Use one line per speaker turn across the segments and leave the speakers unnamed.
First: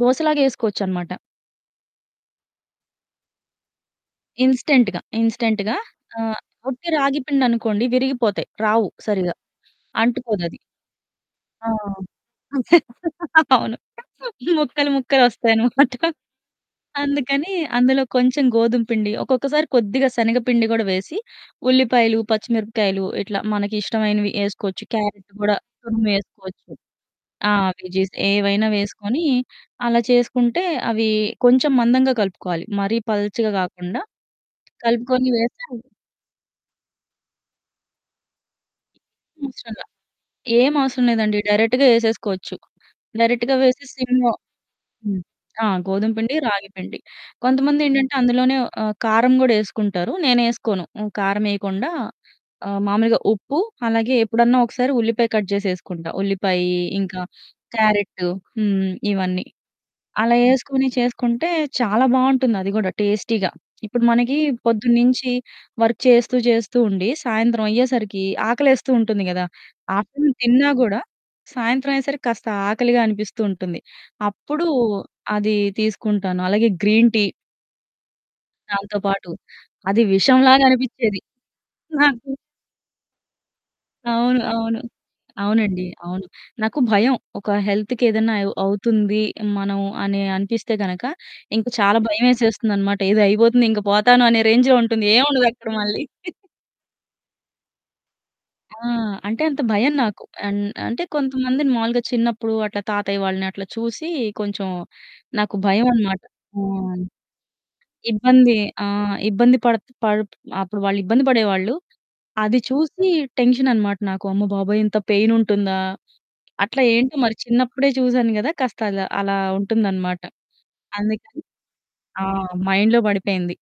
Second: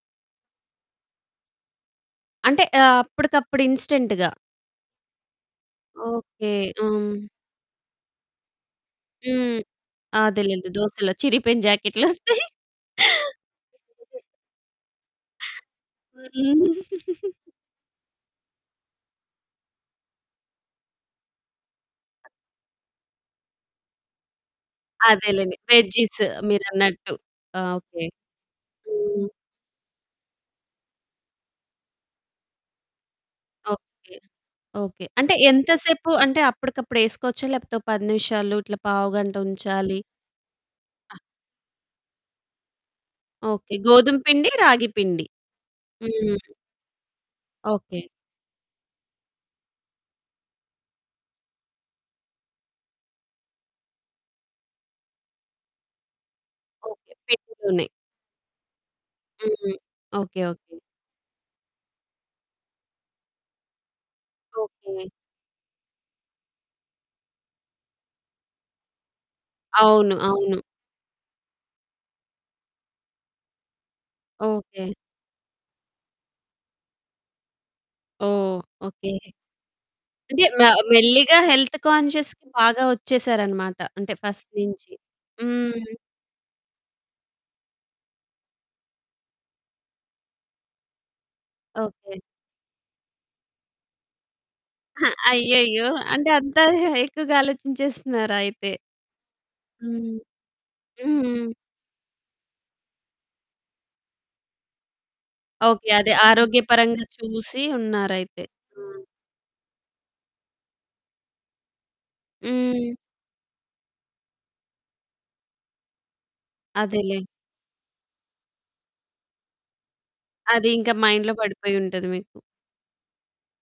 దోశ లాగా ఏసుకోవచ్చనమాట.
అంటే, ఆహ్, అప్పడికప్పుడు ఇన్‌స్టంట్‌గా.
ఇన్‌స్టంట్‌గా. ఇన్‌స్టంట్‌గా, ఆ!
ఓకే.
వుట్టి
హ్మ్.
రాగిపిండనుకోండి విరిగిపోతయి. రావు సరిగ్గా.
హ్మ్.
అంటుకోదది.
అదేలేండి దోశల్లో చిరిగిపోయిన
ఆ!
జాకెట్లు ఒస్తయి.
అవును. ముక్కలు ముక్కలు ఒస్తాయనమాట. అందుకని అందులో కొంచెం గోధుమ పిండి. ఒక్కొక్కసారి కొద్దిగా శనగపిండి గూడా వేసి, ఉల్లిపాయలు, పచ్చిమిరపకాయలు, ఇట్లా మనకి ఇష్టమైనవి ఏసుకోవచ్చు. క్యారెటు
అదేలెండి.
గూడా
వెజ్జీస్
తురుమేసుకోవచ్చు.
మీరన్నట్టు.
ఆ!
ఓకే.
వెజ్జీస్ ఏవైనా వేసుకొని
హ్మ్.
అలా చేసుకుంటే అవి కొంచెం మందంగా కలుపుకోవాలి. మరీ పల్చగా గాకుండా
ఓకే. ఓకే.
కలుపుకొని
అంటే
వేస్తే
ఎంత సేపు? అంటే అప్పడికప్పుడు ఏసుకోవచ్చా? లేపోతే ఒక 10 నిమిషాలు ఇట్లా పావుగంట
అవసరంలా.
ఉంచాలి
ఏం అవసరం
ఆ!
లేదండి. డైరెక్ట్‌గా ఏసేసుకోవచ్చు. డైరెక్ట్‌గా
ఓకే.
వేసి
గోధుమ
సిమ్‌లో
పిండి,
హ్మ్.
రాగిపిండి.
ఆ! గోధుమపిండి,
హ్మ్.
రాగిపిండి.
ఓకే.
కొంతమందేంటంటే అందులోనే ఆహ్, కారం గూడా ఏసుకుంటారు. నేనేసుకోను. ఆహ్, కారమేయకుండా ఆహ్, మామూలుగా ఉప్పు, అలాగే ఎప్పుడన్నా ఒకసారి ఉల్లిపాయ కట్ జేసి ఏసుకుంటా. ఉల్లిపాయి,
ఓకే.
ఇంకా
పెట్టుకొని.
క్యారెటు, హ్మ్ ఇవన్నీ.
హ్మ్.
అలా
ఓకే. ఓకే.
ఏసుకొని చేసుకుంటే చాలా బావుంటుంది అది గూడా టేస్టీగా. ఇప్పుడు మనకి
ఓకే.
పొద్దున్నించి వర్క్ చేస్తూ జేస్తూ ఉండి, సాయంత్రం అయ్యేసరికి ఆకలేస్తూ ఉంటుంది గదా!
అవును.
ఆఫ్టర్‌నూన్
అవును.
తిన్నా గూడా సాయంత్రం అయ్యేసరికి కాస్త ఆకలిగా అనిపిస్తూ ఉంటుంది. అప్పుడు
ఓకే.
అది తీసుకుంటాను. అలాగే గ్రీన్ టీ.
ఓహ్!
దాంతో
ఓకే.
పాటు. అది విషం
అంటే,
లాగా
మె
అనిపిచ్చేది
మెల్లిగా హెల్త్
నాకు.
కాన్షియస్‌కి బాగా ఒచ్చేసారనమాట. అంటే
అవును.
ఫస్ట్
అవును.
నుంచి.
అవునండి.
హ్మ్.
అవును. నాకు భయం. ఒక హెల్త్‌కి ఏదన్నా అవ్ అవుతుంది. మనం అని అనిపిస్తే గనక ఇంక చాలా
ఓకే.
భయమేసేస్తుందన్నమాట. ఏదో అయిబోతుంది, ఇంక బోతాను, అనే రేంజ్‌లో ఉంటుంది. ఏముండదక్కడ
అయ్యయ్యో!
మళ్ళీ.
అంటే అంత ఎక్కువగా ఆలోచించేస్తున్నారా అయితే?
ఆ! అంటే అంత భయం
హ్మ్.
నాకు. అన్ అంటే
హ్మ్.
కొంతమందిని మాములుగా చిన్నప్పుడు అట్లా తాతయ్య వాళ్ళని అట్లా చూసి కొంచెం నాకు
ఓకే. అదే
భయమనమాట.
ఆరోగ్యపరంగా
అవును.
చూసి ఉన్నారైతే.
ఇబ్బంది.
ఆ!
ఆ! ఇబ్బంది పడుతు పడు అప్పుడు వాళ్ళు ఇబ్బంది బడేవాళ్ళు. అది
హ్మ్.
చూసి టెన్షన్ అన్నమాట నాకు. అమ్మబాబోయ్! ఇంత పెయిన్ ఉంటుందా? అట్లా ఏంటో
అదేలే.
మరి చిన్నప్పుడే చూసాను గదా! కాస్తలా అలా ఉంటుందన్నమాట.
అది ఇంకా మైండ్‌లో
అందుకని
పడిపోయుంటది
ఆ!
మీకు.
మైండ్‌లో బడిపోయింది.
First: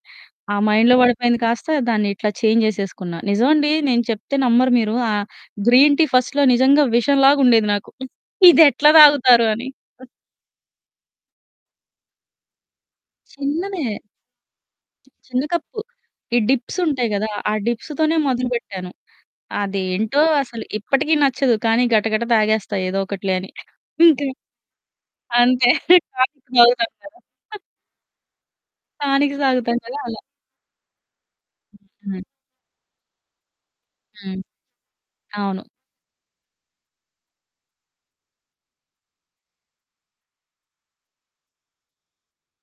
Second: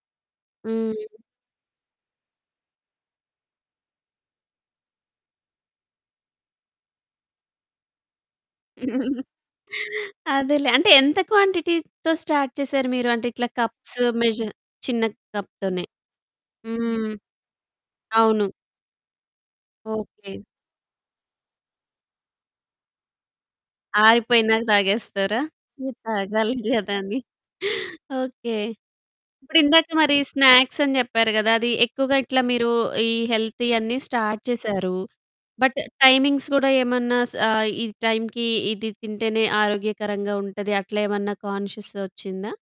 ఆ మైండ్‌లో
హ్మ్.
బడిపోయింది కాస్త దాన్నిట్లా చేంజ్ జేసేసుకున్న. నిజమండి నేను చెప్తే నమ్మరు మీరు ఆహ్, గ్రీన్ టీ ఫస్ట్‌లో నిజంగా విషం లాగా ఉండేది నాకు. ఇదెట్లా తాగుతారు అని? ఆ!
అదేలే. అంటే, ఎంత క్వాంటిటీతో స్టార్ట్ చేశారు మీరు? అంటే ఇట్లా
చిన్నదే.
కప్స్ మెజర్ చిన్న
చ్ చిన్న కప్పు.
కప్‌తోనే.
ఈ డిప్స్ ఉంటాయి
హ్మ్.
గదా! ఆ డిప్స్‌తోనే
అవును.
మొదలుబెట్టాను. అదేంటో
ఓకే.
అసలు ఇప్పటికీ నచ్చదు. కానీ, గట గట తాగేస్తా ఏదో ఒకటిలే అని. అంతే.
ఆరిపోయినాక తాగేస్తారా?
అంతే.
మీరు
టానిక్
తాగాలి
దాగుతాం
గదా
గదా!
అని. ఓకే.
టానిక్స్ తాగుతాం
ఇప్పుడిందాక
గదా!
మరి
అలా.
స్నాక్స్ అని జెప్పారు గదా! అది ఎక్కువగా
హ్మ్.
ఇట్లా మీరు ఈ హెల్తీ అన్నీ
హ్మ్.
స్టార్ట్ చేశారు.
అవును.
బట్ టైమింగ్స్ కూడా ఏమన్నా సా ఈ టైమ్‌కి ఇది తింటేనే ఆరోగ్యకరంగా ఉంటది అట్లా ఏమన్నా కాన్షియస్ ఒచ్చిందా?